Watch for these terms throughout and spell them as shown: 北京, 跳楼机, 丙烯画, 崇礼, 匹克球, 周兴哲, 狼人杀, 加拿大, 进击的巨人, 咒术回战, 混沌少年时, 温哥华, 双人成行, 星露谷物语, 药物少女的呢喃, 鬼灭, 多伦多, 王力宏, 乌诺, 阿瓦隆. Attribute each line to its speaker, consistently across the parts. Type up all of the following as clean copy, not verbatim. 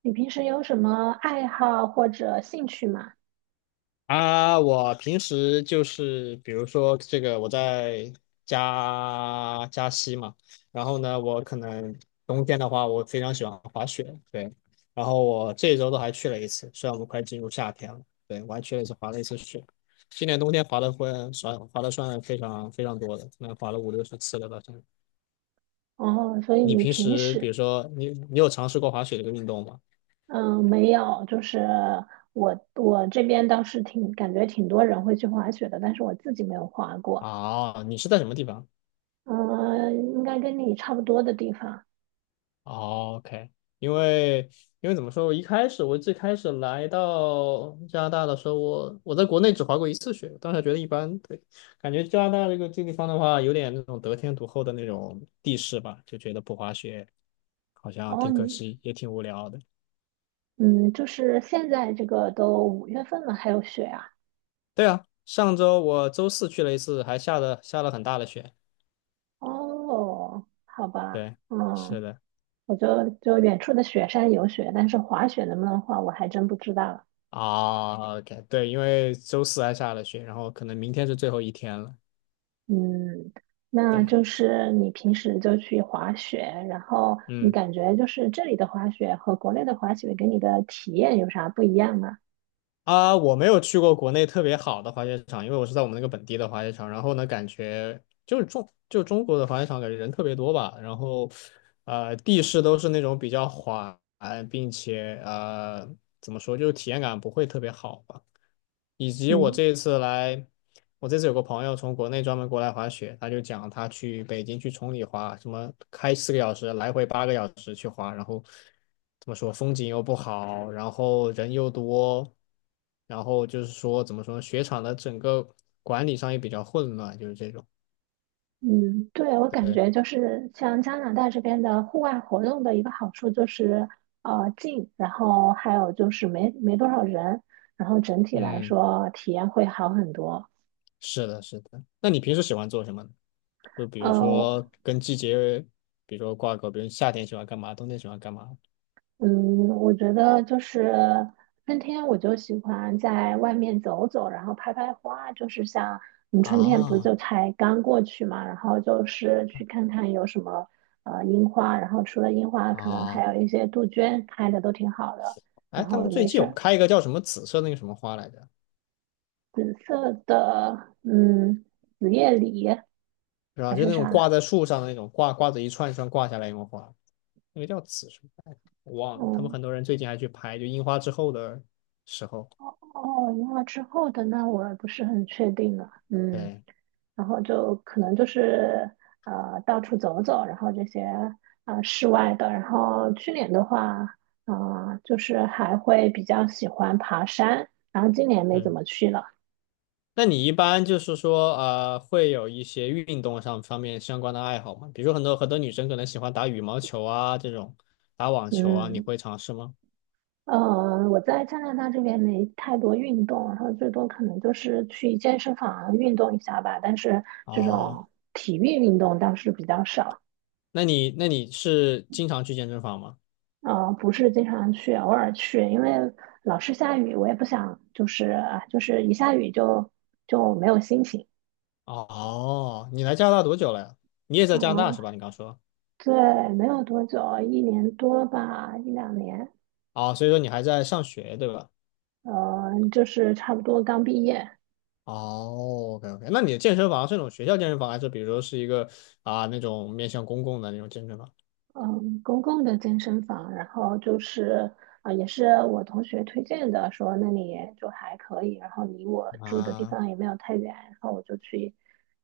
Speaker 1: 你平时有什么爱好或者兴趣吗？
Speaker 2: 啊，我平时就是比如说这个我在加西嘛。然后呢，我可能冬天的话，我非常喜欢滑雪，对。然后我这一周都还去了一次，虽然我们快进入夏天了，对，我还去了一次滑了一次雪。今年冬天滑的算非常非常多的，那滑了五六十次了吧，算。
Speaker 1: 哦，所以
Speaker 2: 你
Speaker 1: 你
Speaker 2: 平
Speaker 1: 平
Speaker 2: 时比如
Speaker 1: 时，
Speaker 2: 说你有尝试过滑雪这个运动吗？
Speaker 1: 嗯，没有，就是我这边倒是挺感觉挺多人会去滑雪的，但是我自己没有滑过。
Speaker 2: 啊，你是在什么地方？
Speaker 1: 嗯，应该跟你差不多的地方。
Speaker 2: 哦，OK。因为怎么说，我一开始我最开始来到加拿大的时候，我在国内只滑过一次雪，当时觉得一般，对。感觉加拿大这个地方的话，有点那种得天独厚的那种地势吧，就觉得不滑雪好像
Speaker 1: 哦，
Speaker 2: 挺可惜，也挺无聊的。
Speaker 1: 就是现在这个都5月份了，还有雪啊？
Speaker 2: 对啊，上周我周四去了一次，还下了很大的雪。
Speaker 1: 哦，好吧，
Speaker 2: 对，是
Speaker 1: 嗯，
Speaker 2: 的。
Speaker 1: 我就远处的雪山有雪，但是滑雪能不能滑，我还真不知道。
Speaker 2: 啊，OK，对，因为周四还下了雪，然后可能明天是最后一天了。
Speaker 1: 嗯，那
Speaker 2: 对。
Speaker 1: 就是你平时就去滑雪，然后你
Speaker 2: 嗯。
Speaker 1: 感觉就是这里的滑雪和国内的滑雪给你的体验有啥不一样吗？
Speaker 2: 啊，我没有去过国内特别好的滑雪场，因为我是在我们那个本地的滑雪场。然后呢，感觉就是中国的滑雪场，感觉人特别多吧。然后，地势都是那种比较缓，并且怎么说，就是体验感不会特别好吧。以及我
Speaker 1: 嗯
Speaker 2: 这一次来，我这次有个朋友从国内专门过来滑雪，他就讲他去北京去崇礼滑，什么开四个小时，来回八个小时去滑。然后怎么说风景又不好，然后人又多，然后就是说怎么说呢雪场的整个管理上也比较混乱，就是这种。
Speaker 1: 嗯，对，我感
Speaker 2: 对，
Speaker 1: 觉就是像加拿大这边的户外活动的一个好处就是近，然后还有就是没多少人，然后整体来
Speaker 2: 嗯，
Speaker 1: 说体验会好很多。
Speaker 2: 是的，是的。那你平时喜欢做什么呢？就比如
Speaker 1: 嗯，
Speaker 2: 说跟季节，比如说挂钩，比如夏天喜欢干嘛，冬天喜欢干嘛
Speaker 1: 嗯，我觉得就是春天，我就喜欢在外面走走，然后拍拍花。就是像你春天不
Speaker 2: 啊？
Speaker 1: 就才刚过去嘛，然后就是去看看有什么樱花，然后除了樱花，可能
Speaker 2: 啊，
Speaker 1: 还有一些杜鹃开的都挺好的。
Speaker 2: 哎，
Speaker 1: 然
Speaker 2: 他们
Speaker 1: 后
Speaker 2: 最
Speaker 1: 没
Speaker 2: 近
Speaker 1: 事
Speaker 2: 有
Speaker 1: 儿，
Speaker 2: 开一个叫什么紫色那个什么花来着，
Speaker 1: 紫色的，嗯，紫叶李
Speaker 2: 是吧？
Speaker 1: 还
Speaker 2: 就
Speaker 1: 是
Speaker 2: 那种挂
Speaker 1: 啥？
Speaker 2: 在树上的那种挂着一串一串挂下来那种花，那个叫紫什么来着我忘了。他们
Speaker 1: 嗯，
Speaker 2: 很多人最近还去拍，就樱花之后的时候。
Speaker 1: 哦哦，樱花之后的那我不是很确定了。嗯。
Speaker 2: 对。
Speaker 1: 然后就可能就是到处走走，然后这些室外的。然后去年的话，就是还会比较喜欢爬山，然后今年没怎
Speaker 2: 嗯，
Speaker 1: 么去了。
Speaker 2: 那你一般就是说，啊，会有一些运动上方面相关的爱好吗？比如说很多女生可能喜欢打羽毛球啊，这种打网球啊，你
Speaker 1: 嗯，
Speaker 2: 会尝试吗？
Speaker 1: 我在加拿大这边没太多运动，然后最多可能就是去健身房运动一下吧，但是这
Speaker 2: 哦，
Speaker 1: 种体育运动倒是比较少。
Speaker 2: 那你是经常去健身房吗？
Speaker 1: 嗯、不是经常去，偶尔去，因为老是下雨，我也不想就是啊，就是一下雨就没有心情。
Speaker 2: 哦，你来加拿大多久了呀？你也在加拿大
Speaker 1: 嗯，
Speaker 2: 是吧？你刚说。
Speaker 1: 对，没有多久，1年多吧，一两年，
Speaker 2: 哦，所以说你还在上学对吧？
Speaker 1: 就是差不多刚毕业，
Speaker 2: 哦，OK， OK，那你的健身房是那种学校健身房，还是比如说是一个啊那种面向公共的那种健身房
Speaker 1: 嗯，公共的健身房，然后就是啊、也是我同学推荐的，说那里就还可以，然后离我住的地
Speaker 2: 啊？
Speaker 1: 方也没有太远，然后我就去，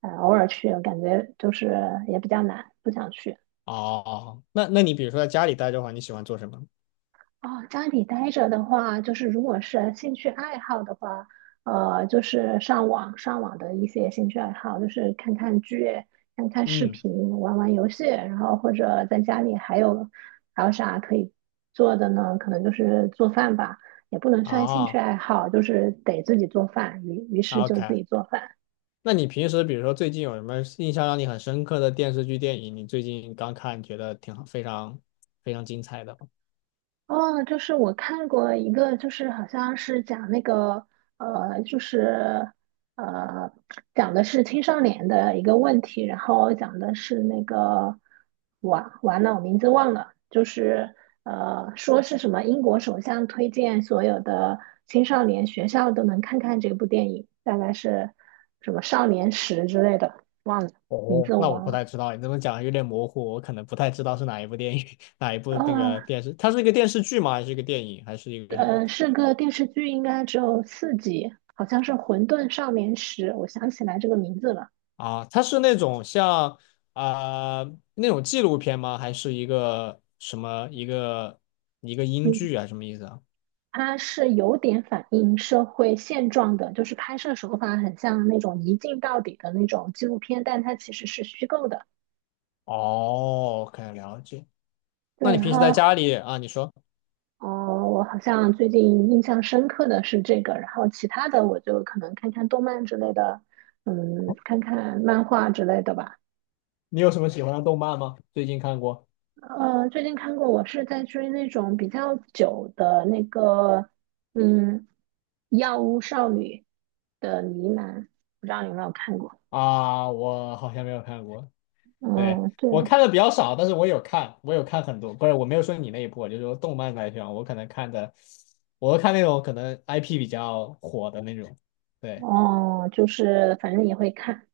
Speaker 1: 偶尔去，感觉就是也比较难，不想去。
Speaker 2: 哦，那比如说在家里待着的话，你喜欢做什么？
Speaker 1: 哦，家里待着的话，就是如果是兴趣爱好的话，就是上网的一些兴趣爱好，就是看看剧、看看视
Speaker 2: 嗯，
Speaker 1: 频、玩玩游戏，然后或者在家里还有啥可以做的呢？可能就是做饭吧，也不能算兴趣
Speaker 2: 哦
Speaker 1: 爱好，就是得自己做饭，于是
Speaker 2: 啊
Speaker 1: 就自
Speaker 2: ，OK，
Speaker 1: 己做饭。
Speaker 2: 那你平时比如说最近有什么印象让你很深刻的电视剧、电影，你最近刚看觉得挺好，非常精彩的？
Speaker 1: 哦，就是我看过一个，就是好像是讲那个，就是呃，讲的是青少年的一个问题，然后讲的是那个，完了，我名字忘了，就是说是什么英国首相推荐所有的青少年学校都能看看这部电影，大概是什么少年时之类的，名
Speaker 2: 哦，
Speaker 1: 字我
Speaker 2: 那我
Speaker 1: 忘
Speaker 2: 不
Speaker 1: 了。
Speaker 2: 太知道，你这么讲有点模糊，我可能不太知道是哪一部电影，哪一部那
Speaker 1: 哦，
Speaker 2: 个电视，它是一个电视剧吗？还是一个电影？还是一个什么？
Speaker 1: 是个电视剧，应该只有4集，好像是《混沌少年时》，我想起来这个名字了。
Speaker 2: 啊，它是那种像啊、呃那种纪录片吗？还是一个什么一个英
Speaker 1: 嗯，
Speaker 2: 剧啊？什么意思啊？
Speaker 1: 它是有点反映社会现状的，就是拍摄手法很像那种一镜到底的那种纪录片，但它其实是虚构的。
Speaker 2: 哦，可 k 了解。那
Speaker 1: 对，
Speaker 2: 你
Speaker 1: 然
Speaker 2: 平时在
Speaker 1: 后，
Speaker 2: 家里啊，你说
Speaker 1: 哦，我好像最近印象深刻的是这个，然后其他的我就可能看看动漫之类的，嗯，看看漫画之类的吧。
Speaker 2: 你有什么喜欢的动漫吗？最近看过
Speaker 1: 最近看过，我是在追那种比较久的那个，嗯，《药物少女的呢喃》，不知道你有没有看过？
Speaker 2: 啊，我好像没有看过。对，
Speaker 1: 嗯，对，
Speaker 2: 我看的比较少，但是我有看，我有看很多，不是，我没有说你那一部，我就说动漫来讲，我可能看的，我看那种可能 IP 比较火的那种，对，
Speaker 1: 哦，就是反正也会看。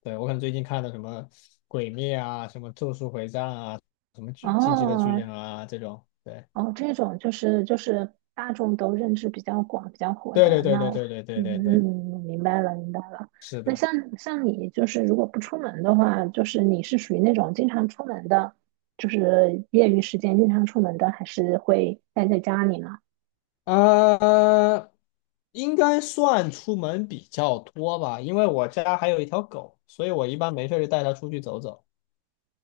Speaker 2: 对，我可能最近看的什么《鬼灭》啊，什么《咒术回战》啊，什么巨《进击的巨
Speaker 1: 哦，
Speaker 2: 人》啊这种，对，
Speaker 1: 哦，这种就是大众都认知比较广、比较火
Speaker 2: 对对
Speaker 1: 的，
Speaker 2: 对
Speaker 1: 那
Speaker 2: 对
Speaker 1: 我
Speaker 2: 对对对
Speaker 1: 嗯，
Speaker 2: 对对，
Speaker 1: 嗯明白了，明白了。
Speaker 2: 是
Speaker 1: 那
Speaker 2: 的。
Speaker 1: 像你就是如果不出门的话，就是你是属于那种经常出门的，就是业余时间经常出门的，还是会待在家里呢？
Speaker 2: 呃，应该算出门比较多吧，因为我家还有一条狗，所以我一般没事就带它出去走走。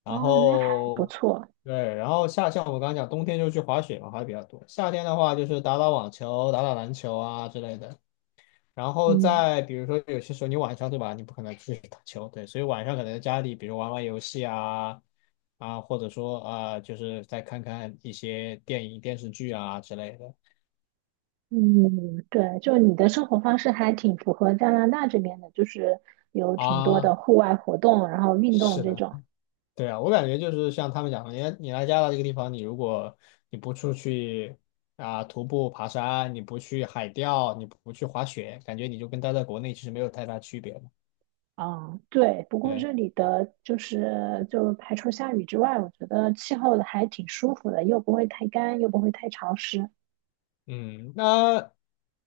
Speaker 2: 然
Speaker 1: 哦，那还不
Speaker 2: 后
Speaker 1: 错，
Speaker 2: 对，然后像我刚刚讲，冬天就去滑雪嘛，滑的比较多。夏天的话就是打打网球、打打篮球啊之类的。然后
Speaker 1: 嗯
Speaker 2: 再比如说，有些时候你晚上对吧，你不可能出去打球，对，所以晚上可能在家里，比如玩玩游戏啊，啊，或者说啊，就是再看看一些电影、电视剧啊之类的
Speaker 1: 嗯，对，就你的生活方式还挺符合加拿大这边的，就是有挺多
Speaker 2: 啊。
Speaker 1: 的户外活动，然后运动
Speaker 2: 是
Speaker 1: 这
Speaker 2: 的。
Speaker 1: 种。
Speaker 2: 对啊，我感觉就是像他们讲的，你来加拿大这个地方，你如果你不出去啊、徒步爬山，你不去海钓，你不去滑雪，感觉你就跟待在国内其实没有太大区别了。
Speaker 1: 嗯，对。不过
Speaker 2: 对，
Speaker 1: 这里的就是就排除下雨之外，我觉得气候还挺舒服的，又不会太干，又不会太潮湿。
Speaker 2: 嗯。那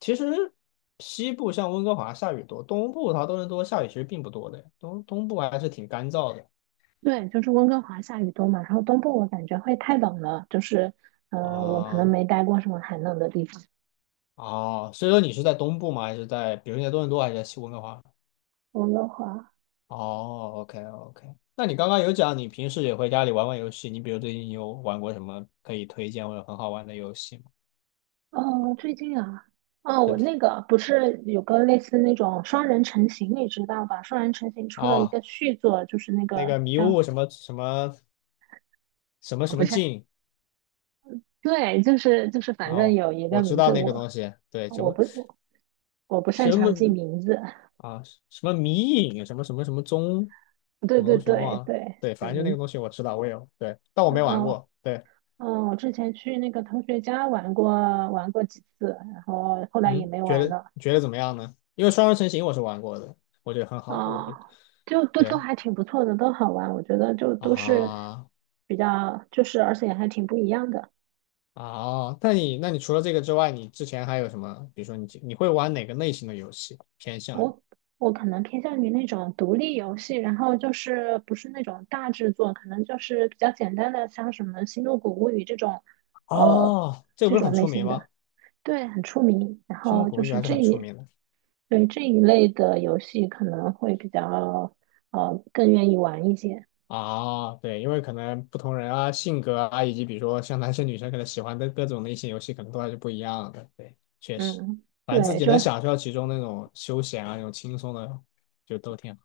Speaker 2: 其实西部像温哥华下雨多，东部它多伦多下雨其实并不多的，东部还是挺干燥的
Speaker 1: 对，就是温哥华下雨多嘛，然后东部我感觉会太冷了，就是嗯、我可能
Speaker 2: 啊。
Speaker 1: 没待过什么寒冷的地方。
Speaker 2: 哦，所以说你是在东部吗？还是在比如你在多伦多还是在西温哥华？
Speaker 1: 温哥华，
Speaker 2: 哦，OK， OK，那你刚刚有讲你平时也会家里玩玩游戏，你比如最近有玩过什么可以推荐或者很好玩的游戏吗？
Speaker 1: 哦，最近啊，哦，我
Speaker 2: 对，
Speaker 1: 那个不是有个类似那种双人成行，你知道吧？双人成行出了一
Speaker 2: 哦，
Speaker 1: 个续作，就是那
Speaker 2: 那
Speaker 1: 个
Speaker 2: 个迷
Speaker 1: 叫，
Speaker 2: 雾什么什么什么
Speaker 1: 哦
Speaker 2: 什
Speaker 1: 不
Speaker 2: 么
Speaker 1: 是，
Speaker 2: 镜。
Speaker 1: 对，就是，反正
Speaker 2: 哦，
Speaker 1: 有一
Speaker 2: 我
Speaker 1: 个
Speaker 2: 知
Speaker 1: 名
Speaker 2: 道
Speaker 1: 字
Speaker 2: 那个东西，对，什
Speaker 1: 我
Speaker 2: 么
Speaker 1: 不，我。我不擅
Speaker 2: 什
Speaker 1: 长记
Speaker 2: 么
Speaker 1: 名字。
Speaker 2: 啊什么迷影什么什么什么踪什
Speaker 1: 对
Speaker 2: 么
Speaker 1: 对
Speaker 2: 东西
Speaker 1: 对
Speaker 2: 忘了，
Speaker 1: 对，
Speaker 2: 对，反
Speaker 1: 对，
Speaker 2: 正就那个东西我知道，我有，对，但我
Speaker 1: 嗯
Speaker 2: 没玩
Speaker 1: 嗯
Speaker 2: 过，对，
Speaker 1: 嗯，我之前去那个同学家玩过几次，然后后来也
Speaker 2: 嗯，
Speaker 1: 没玩了。
Speaker 2: 觉得怎么样呢？因为双人成行我是玩过的，我觉得很好，我
Speaker 1: 啊、
Speaker 2: 不
Speaker 1: 就都
Speaker 2: 对。
Speaker 1: 还挺不错的，都好玩。我觉得就都是
Speaker 2: 啊，
Speaker 1: 比较，就是而且还挺不一样的。
Speaker 2: 啊，那你除了这个之外，你之前还有什么？比如说你会玩哪个类型的游戏偏向于？
Speaker 1: 我我可能偏向于那种独立游戏，然后就是不是那种大制作，可能就是比较简单的，像什么《星露谷物语》这种，呃，
Speaker 2: 哦，这个
Speaker 1: 这
Speaker 2: 不是很
Speaker 1: 种类
Speaker 2: 出名
Speaker 1: 型的。
Speaker 2: 吗？
Speaker 1: 对，很出名。然
Speaker 2: 《星露
Speaker 1: 后
Speaker 2: 谷
Speaker 1: 就
Speaker 2: 物语》
Speaker 1: 是
Speaker 2: 还是
Speaker 1: 这
Speaker 2: 很出
Speaker 1: 一，
Speaker 2: 名的。
Speaker 1: 对这一类的游戏可能会比较，更愿意玩一些。
Speaker 2: 啊，对，因为可能不同人啊、性格啊，以及比如说像男生女生可能喜欢的各种类型游戏，可能都还是不一样的。对，确实，
Speaker 1: 嗯，
Speaker 2: 反正自
Speaker 1: 对，
Speaker 2: 己
Speaker 1: 就
Speaker 2: 能享受到其中那种休闲啊、那种轻松的，就都挺好。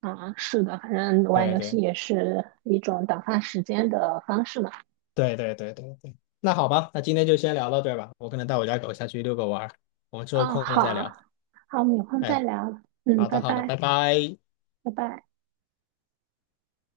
Speaker 1: 啊，是的，反正玩
Speaker 2: 对
Speaker 1: 游戏
Speaker 2: 对
Speaker 1: 也是一种打发时间的方式嘛。
Speaker 2: 对对对对对。那好吧，那今天就先聊到这儿吧。我可能带我家狗下去遛个弯儿，我们之后
Speaker 1: 哦，
Speaker 2: 空了再
Speaker 1: 好，
Speaker 2: 聊。
Speaker 1: 好，我们有空再
Speaker 2: 哎。
Speaker 1: 聊。嗯，
Speaker 2: 好的，
Speaker 1: 拜
Speaker 2: 好的，
Speaker 1: 拜，
Speaker 2: 拜拜。
Speaker 1: 拜拜。